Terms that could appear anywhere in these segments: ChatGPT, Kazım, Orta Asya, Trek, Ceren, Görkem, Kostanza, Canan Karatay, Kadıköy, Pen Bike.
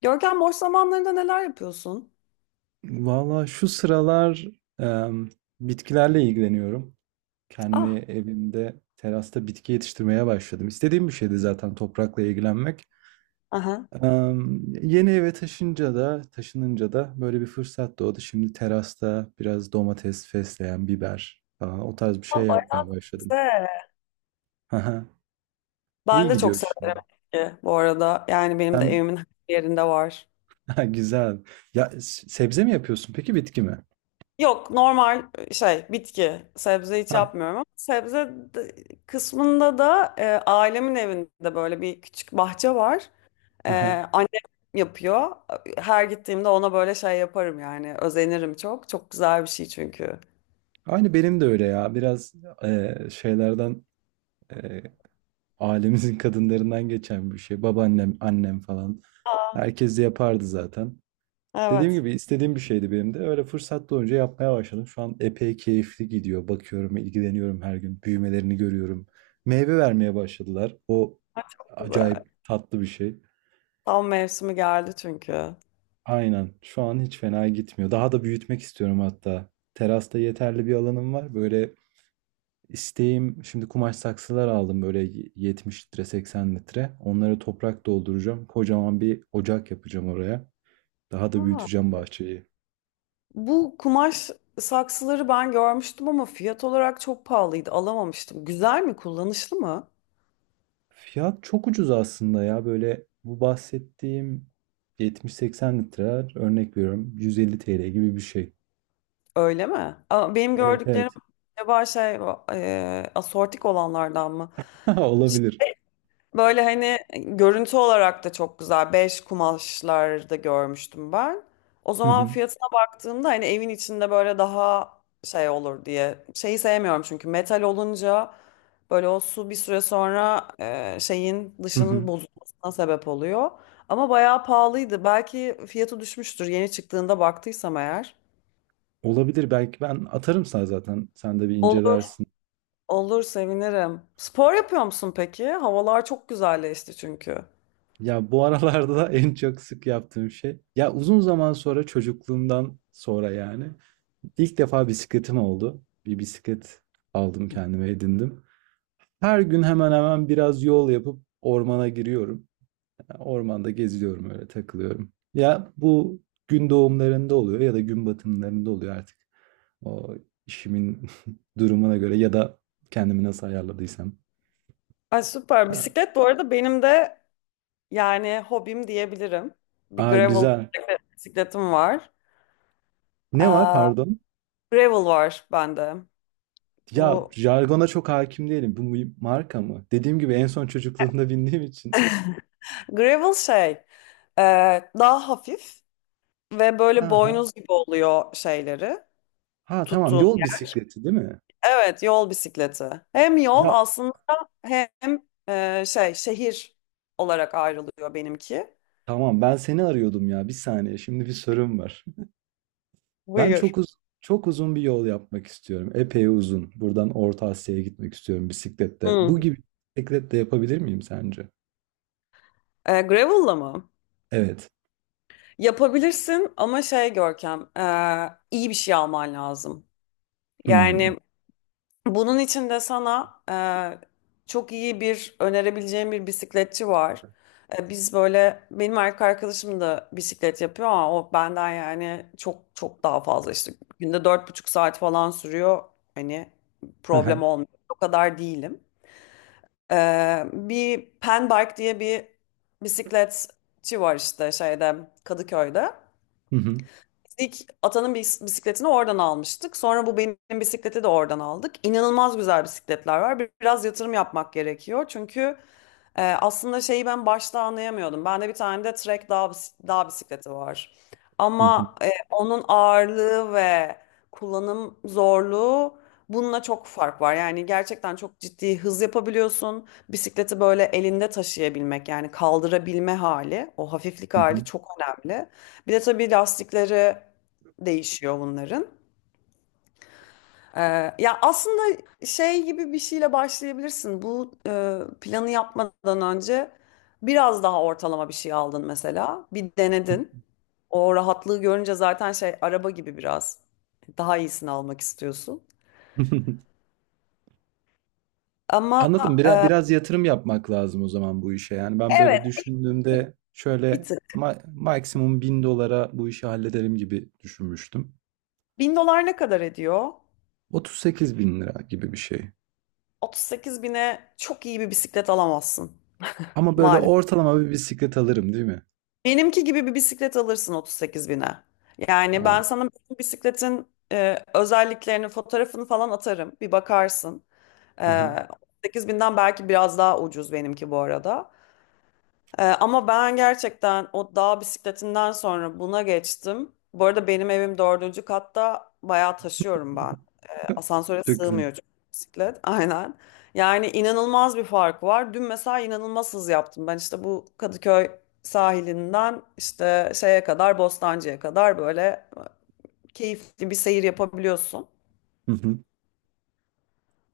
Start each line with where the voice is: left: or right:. left: Görkem, boş zamanlarında neler yapıyorsun?
right: Valla şu sıralar em, bitkilerle ilgileniyorum. Kendi
left: Ah.
right: evimde terasta bitki yetiştirmeye başladım. İstediğim bir şeydi zaten toprakla ilgilenmek.
left: Aha.
right: Yeni eve taşınca da taşınınca da böyle bir fırsat doğdu. Şimdi terasta biraz domates, fesleğen, biber falan o tarz bir
left: Aa,
right: şey
left: bayağı
right: yapmaya başladım.
left: güzel.
right: Haha,
left: Ben
right: İyi
left: de çok
right: gidiyor şimdi.
left: severim bitki bu arada. Yani benim de
right: Sen
left: evimin her yerinde var.
right: Ha, güzel. Ya sebze mi yapıyorsun peki bitki mi?
left: Yok, normal şey bitki. Sebze hiç
right: Ha,
left: yapmıyorum ama kısmında da ailemin evinde böyle bir küçük bahçe var. E,
right: aha.
left: Annem yapıyor. Her gittiğimde ona böyle şey yaparım yani. Özenirim çok. Çok güzel bir şey çünkü.
right: Aynı benim de öyle ya. Biraz şeylerden e, ailemizin kadınlarından geçen bir şey. Babaannem, annem falan.
left: Aa,
right: Herkes de yapardı zaten. Dediğim
left: evet.
right: gibi istediğim bir şeydi benim de. Öyle fırsat doğunca yapmaya başladım. Şu an epey keyifli gidiyor. Bakıyorum, ilgileniyorum her gün. Büyümelerini görüyorum. Meyve vermeye başladılar. O
left: Ay, çok güzel.
right: acayip tatlı bir şey.
left: Tam mevsimi geldi çünkü.
right: Aynen. Şu an hiç fena gitmiyor. Daha da büyütmek istiyorum hatta. Terasta yeterli bir alanım var. Böyle İsteğim şimdi kumaş saksılar aldım, böyle 70 litre, 80 litre. Onları toprak dolduracağım. Kocaman bir ocak yapacağım oraya. Daha da
left: Aa,
right: büyüteceğim bahçeyi.
left: bu kumaş saksıları ben görmüştüm ama fiyat olarak çok pahalıydı. Alamamıştım. Güzel mi? Kullanışlı mı?
right: Fiyat çok ucuz aslında ya, böyle bu bahsettiğim 70-80 litreler, örnek veriyorum, 150 TL gibi bir şey.
left: Öyle mi? Aa, benim
right: Evet,
left: gördüklerim
right: evet.
left: acaba şey asortik olanlardan mı?
right: Olabilir.
left: Böyle hani görüntü olarak da çok güzel. Beş kumaşlarda görmüştüm ben. O
right: Hı
left: zaman
right: hı.
left: fiyatına baktığımda hani evin içinde böyle daha şey olur diye. Şeyi sevmiyorum çünkü metal olunca böyle o su bir süre sonra şeyin
right: Hı
left: dışının
right: hı.
left: bozulmasına sebep oluyor. Ama bayağı pahalıydı. Belki fiyatı düşmüştür yeni çıktığında baktıysam eğer.
right: Olabilir, belki ben atarım sana zaten, sen de bir
left: Olur,
right: incelersin.
left: olur sevinirim. Spor yapıyor musun peki? Havalar çok güzelleşti çünkü.
right: Ya bu aralarda da en çok sık yaptığım şey. Ya uzun zaman sonra, çocukluğumdan sonra yani İlk defa bisikletim oldu. Bir bisiklet aldım kendime, edindim. Her gün hemen hemen biraz yol yapıp ormana giriyorum. Yani ormanda geziyorum, öyle takılıyorum. Ya bu gün doğumlarında oluyor ya da gün batımlarında oluyor artık. O işimin durumuna göre ya da kendimi nasıl ayarladıysam.
left: Ay süper.
right: Ha.
left: Bisiklet bu arada benim de yani hobim diyebilirim. Bir
right: Aa,
left: gravel
right: güzel.
left: bisikletim var.
right: Ne var,
left: Aa,
right: pardon?
left: gravel var bende.
right: Ya
left: Bu
right: jargona çok hakim değilim. Bu bir marka mı? Dediğim gibi en son çocukluğumda bindiğim için.
left: gravel şey, e, daha hafif ve
right: Ha,
left: böyle
right: ha.
left: boynuz gibi oluyor şeyleri
right: Ha, tamam,
left: tuttuğu.
right: yol bisikleti değil mi?
left: Evet, yol bisikleti. Hem yol
right: Ya
left: aslında hem şey, şehir olarak ayrılıyor benimki.
right: tamam, ben seni arıyordum ya. Bir saniye, şimdi bir sorum var. Ben
left: Buyur.
right: çok uzun bir yol yapmak istiyorum. Epey uzun. Buradan Orta Asya'ya gitmek istiyorum bisiklette.
left: Hı.
right: Bu gibi bisikletle yapabilir miyim sence?
left: Gravel'la mı?
right: Evet.
left: Yapabilirsin ama şey Görkem, iyi bir şey alman lazım.
right: Hmm.
left: Yani bunun için de sana çok iyi bir önerebileceğim bir bisikletçi var. Biz böyle, benim erkek arkadaşım da bisiklet yapıyor ama o benden yani çok daha fazla işte günde 4,5 saat falan sürüyor. Hani
right: Aha.
left: problem olmuyor. O kadar değilim. Bir Pen Bike diye bir bisikletçi var işte şeyde, Kadıköy'de.
right: Hı hı.
left: İlk atanın bisikletini oradan almıştık. Sonra bu benim bisikleti de oradan aldık. İnanılmaz güzel bisikletler var. Biraz yatırım yapmak gerekiyor. Çünkü aslında şeyi ben başta anlayamıyordum. Bende bir tane de Trek dağ, dağ bisikleti var.
right: Hı hı.
left: Ama onun ağırlığı ve kullanım zorluğu bununla çok fark var. Yani gerçekten çok ciddi hız yapabiliyorsun. Bisikleti böyle elinde taşıyabilmek yani kaldırabilme hali, o hafiflik
right: Hı hı.
left: hali çok önemli. Bir de tabii lastikleri değişiyor bunların. Ee, Ya aslında şey gibi bir şeyle başlayabilirsin. Bu planı yapmadan önce biraz daha ortalama bir şey aldın mesela. Bir denedin. O rahatlığı görünce zaten şey araba gibi biraz daha iyisini almak istiyorsun. Ama
right: Anladım. Biraz,
left: e,
right: biraz yatırım yapmak lazım o zaman bu işe. Yani ben
left: evet,
right: böyle düşündüğümde
left: bir
right: şöyle
left: tık.
right: maksimum 1.000 dolara bu işi hallederim gibi düşünmüştüm.
left: 1.000 dolar ne kadar ediyor?
right: 38 bin lira gibi bir şey.
left: 38 bine çok iyi bir bisiklet alamazsın
right: Ama böyle
left: maalesef.
right: ortalama bir bisiklet alırım değil mi?
left: Benimki gibi bir bisiklet alırsın 38 bine. Yani ben
right: Tamam.
left: sana bütün bisikletin özelliklerini, fotoğrafını falan atarım. Bir bakarsın. E,
right: Aha.
left: 38 binden belki biraz daha ucuz benimki bu arada. Ama ben gerçekten o dağ bisikletinden sonra buna geçtim. Bu arada benim evim dördüncü katta, bayağı taşıyorum ben. Asansöre
right: Çok güzel.
left: sığmıyor çünkü bisiklet. Aynen. Yani inanılmaz bir fark var. Dün mesela inanılmaz hız yaptım. Ben işte bu Kadıköy sahilinden işte şeye kadar, Bostancı'ya kadar böyle keyifli bir seyir yapabiliyorsun.
right: Hı hı.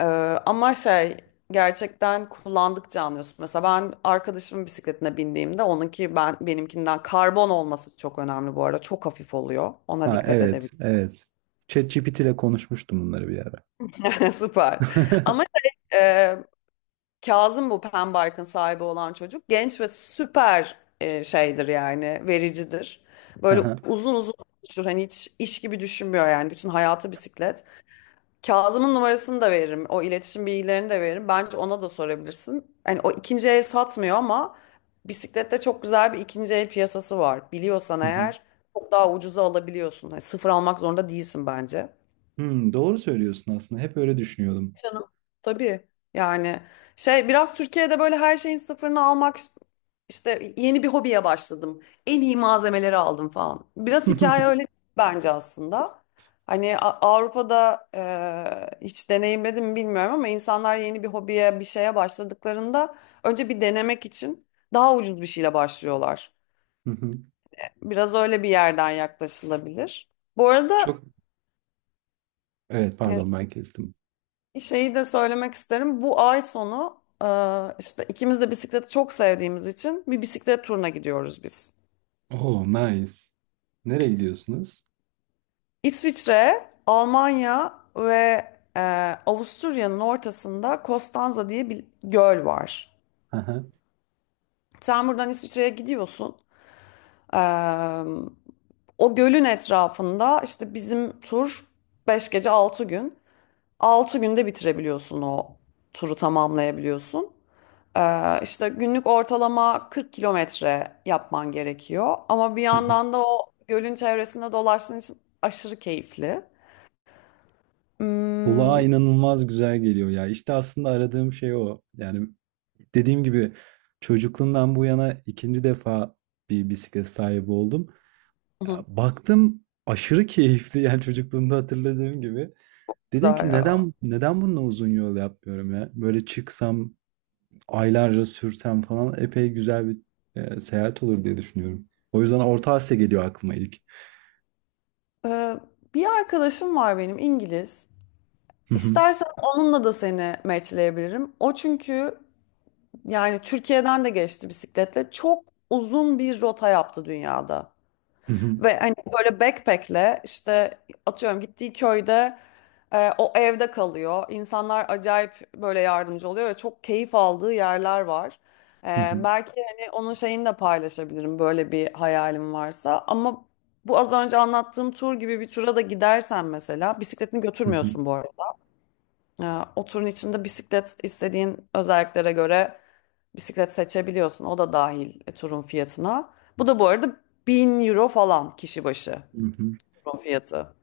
left: Ee, Ama şey, gerçekten kullandıkça anlıyorsun. Mesela ben arkadaşımın bisikletine bindiğimde onunki, benimkinden karbon olması çok önemli bu arada. Çok hafif oluyor. Ona
right: Ha,
left: dikkat
right: evet,
left: edebilirim.
right: evet. ChatGPT ile konuşmuştum bunları bir ara.
left: Süper. Ama şey, e, Kazım bu Pembark'ın sahibi olan çocuk. Genç ve süper şeydir yani, vericidir. Böyle
right: Aha.
left: uzun uzun konuşur. Hani hiç iş gibi düşünmüyor yani. Bütün hayatı bisiklet. Kazım'ın numarasını da veririm. O iletişim bilgilerini de veririm. Bence ona da sorabilirsin. Hani o ikinci el satmıyor ama bisiklette çok güzel bir ikinci el piyasası var. Biliyorsan
right: Hı hı.
left: eğer çok daha ucuza alabiliyorsun. Hani sıfır almak zorunda değilsin bence.
right: Hmm, doğru söylüyorsun aslında. Hep öyle düşünüyordum.
left: Canım. Tabii yani şey, biraz Türkiye'de böyle her şeyin sıfırını almak, işte yeni bir hobiye başladım, en iyi malzemeleri aldım falan, biraz hikaye öyle bence aslında. Hani Avrupa'da hiç deneyimledim mi bilmiyorum ama insanlar yeni bir hobiye, bir şeye başladıklarında önce bir denemek için daha ucuz bir şeyle başlıyorlar.
right: Hı hı.
left: Biraz öyle bir yerden yaklaşılabilir. Bu arada
right: Çok, evet,
left: e,
right: pardon, ben kestim.
left: şeyi de söylemek isterim. Bu ay sonu işte ikimiz de bisikleti çok sevdiğimiz için bir bisiklet turuna gidiyoruz biz.
right: Oh nice. Nereye gidiyorsunuz?
left: İsviçre, Almanya ve e, Avusturya'nın ortasında Kostanza diye bir göl var.
right: Aha.
left: Sen buradan İsviçre'ye gidiyorsun. E, O gölün etrafında işte bizim tur, 5 gece 6 gün. 6 günde bitirebiliyorsun, o turu tamamlayabiliyorsun. İşte günlük ortalama 40 kilometre yapman gerekiyor. Ama bir
right: Hı hı.
left: yandan da o gölün çevresinde dolaştığın için aşırı keyifli.
right: Kulağa
left: Hmm,
right: inanılmaz güzel geliyor ya. İşte aslında aradığım şey o. Yani dediğim gibi çocukluğumdan bu yana ikinci defa bir bisiklet sahibi oldum. Ya,
left: hı,
right: baktım aşırı keyifli, yani çocukluğumda hatırladığım gibi. Dedim
left: güzel
right: ki
left: ya.
right: neden bununla uzun yol yapmıyorum ya? Böyle çıksam aylarca sürsem falan epey güzel bir seyahat olur diye düşünüyorum. O yüzden Orta Asya geliyor aklıma ilk.
left: Ee, Bir arkadaşım var benim, İngiliz.
right: Hı hı,
left: İstersen onunla da seni matchleyebilirim. O çünkü, yani, Türkiye'den de geçti bisikletle. Çok uzun bir rota yaptı dünyada.
right: hı hı,
left: Ve hani böyle backpack'le işte atıyorum gittiği köyde o evde kalıyor. İnsanlar acayip böyle yardımcı oluyor ve çok keyif aldığı yerler var.
right: hı hı,
left: Belki hani onun şeyini de paylaşabilirim böyle bir hayalim varsa. Ama bu az önce anlattığım tur gibi bir tura da gidersen mesela, bisikletini
right: hı hı,
left: götürmüyorsun bu arada. E, O turun içinde bisiklet, istediğin özelliklere göre bisiklet seçebiliyorsun. O da dahil turun fiyatına. Bu da bu arada 1.000 euro falan kişi başı.
right: hı hı.
left: Patron fiyatı.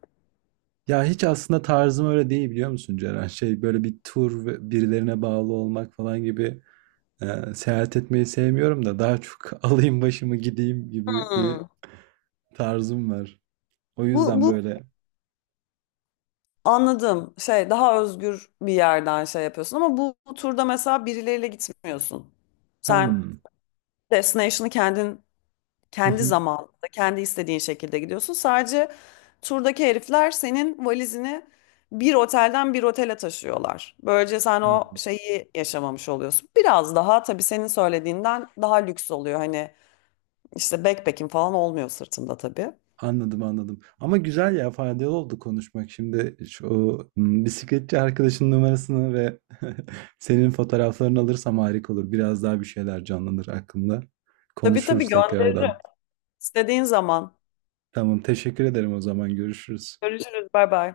right: Ya hiç aslında tarzım öyle değil, biliyor musun Ceren? Şey, böyle bir tur ve birilerine bağlı olmak falan gibi, seyahat etmeyi sevmiyorum da, daha çok alayım başımı gideyim gibi bir
left: Hmm.
right: tarzım var. O
left: Bu,
right: yüzden
left: bu
right: böyle
left: anladım. Şey, daha özgür bir yerden şey yapıyorsun ama bu turda mesela birileriyle gitmiyorsun. Sen
right: hımm,
left: destination'ı kendin,
right: hı
left: kendi
right: hı,
left: zamanında kendi istediğin şekilde gidiyorsun. Sadece turdaki herifler senin valizini bir otelden bir otele taşıyorlar. Böylece sen o
right: hımm.
left: şeyi yaşamamış oluyorsun. Biraz daha tabii senin söylediğinden daha lüks oluyor. Hani İşte backpack'im falan olmuyor sırtımda tabii.
right: Anladım, anladım. Ama güzel ya, faydalı oldu konuşmak. Şimdi şu, bisikletçi arkadaşının numarasını ve senin fotoğraflarını alırsam harika olur. Biraz daha bir şeyler canlanır aklımda.
left: Tabii tabii
right: Konuşuruz
left: gönderirim.
right: tekrardan.
left: İstediğin zaman.
right: Tamam, teşekkür ederim o zaman. Görüşürüz.
left: Görüşürüz. Bay bay.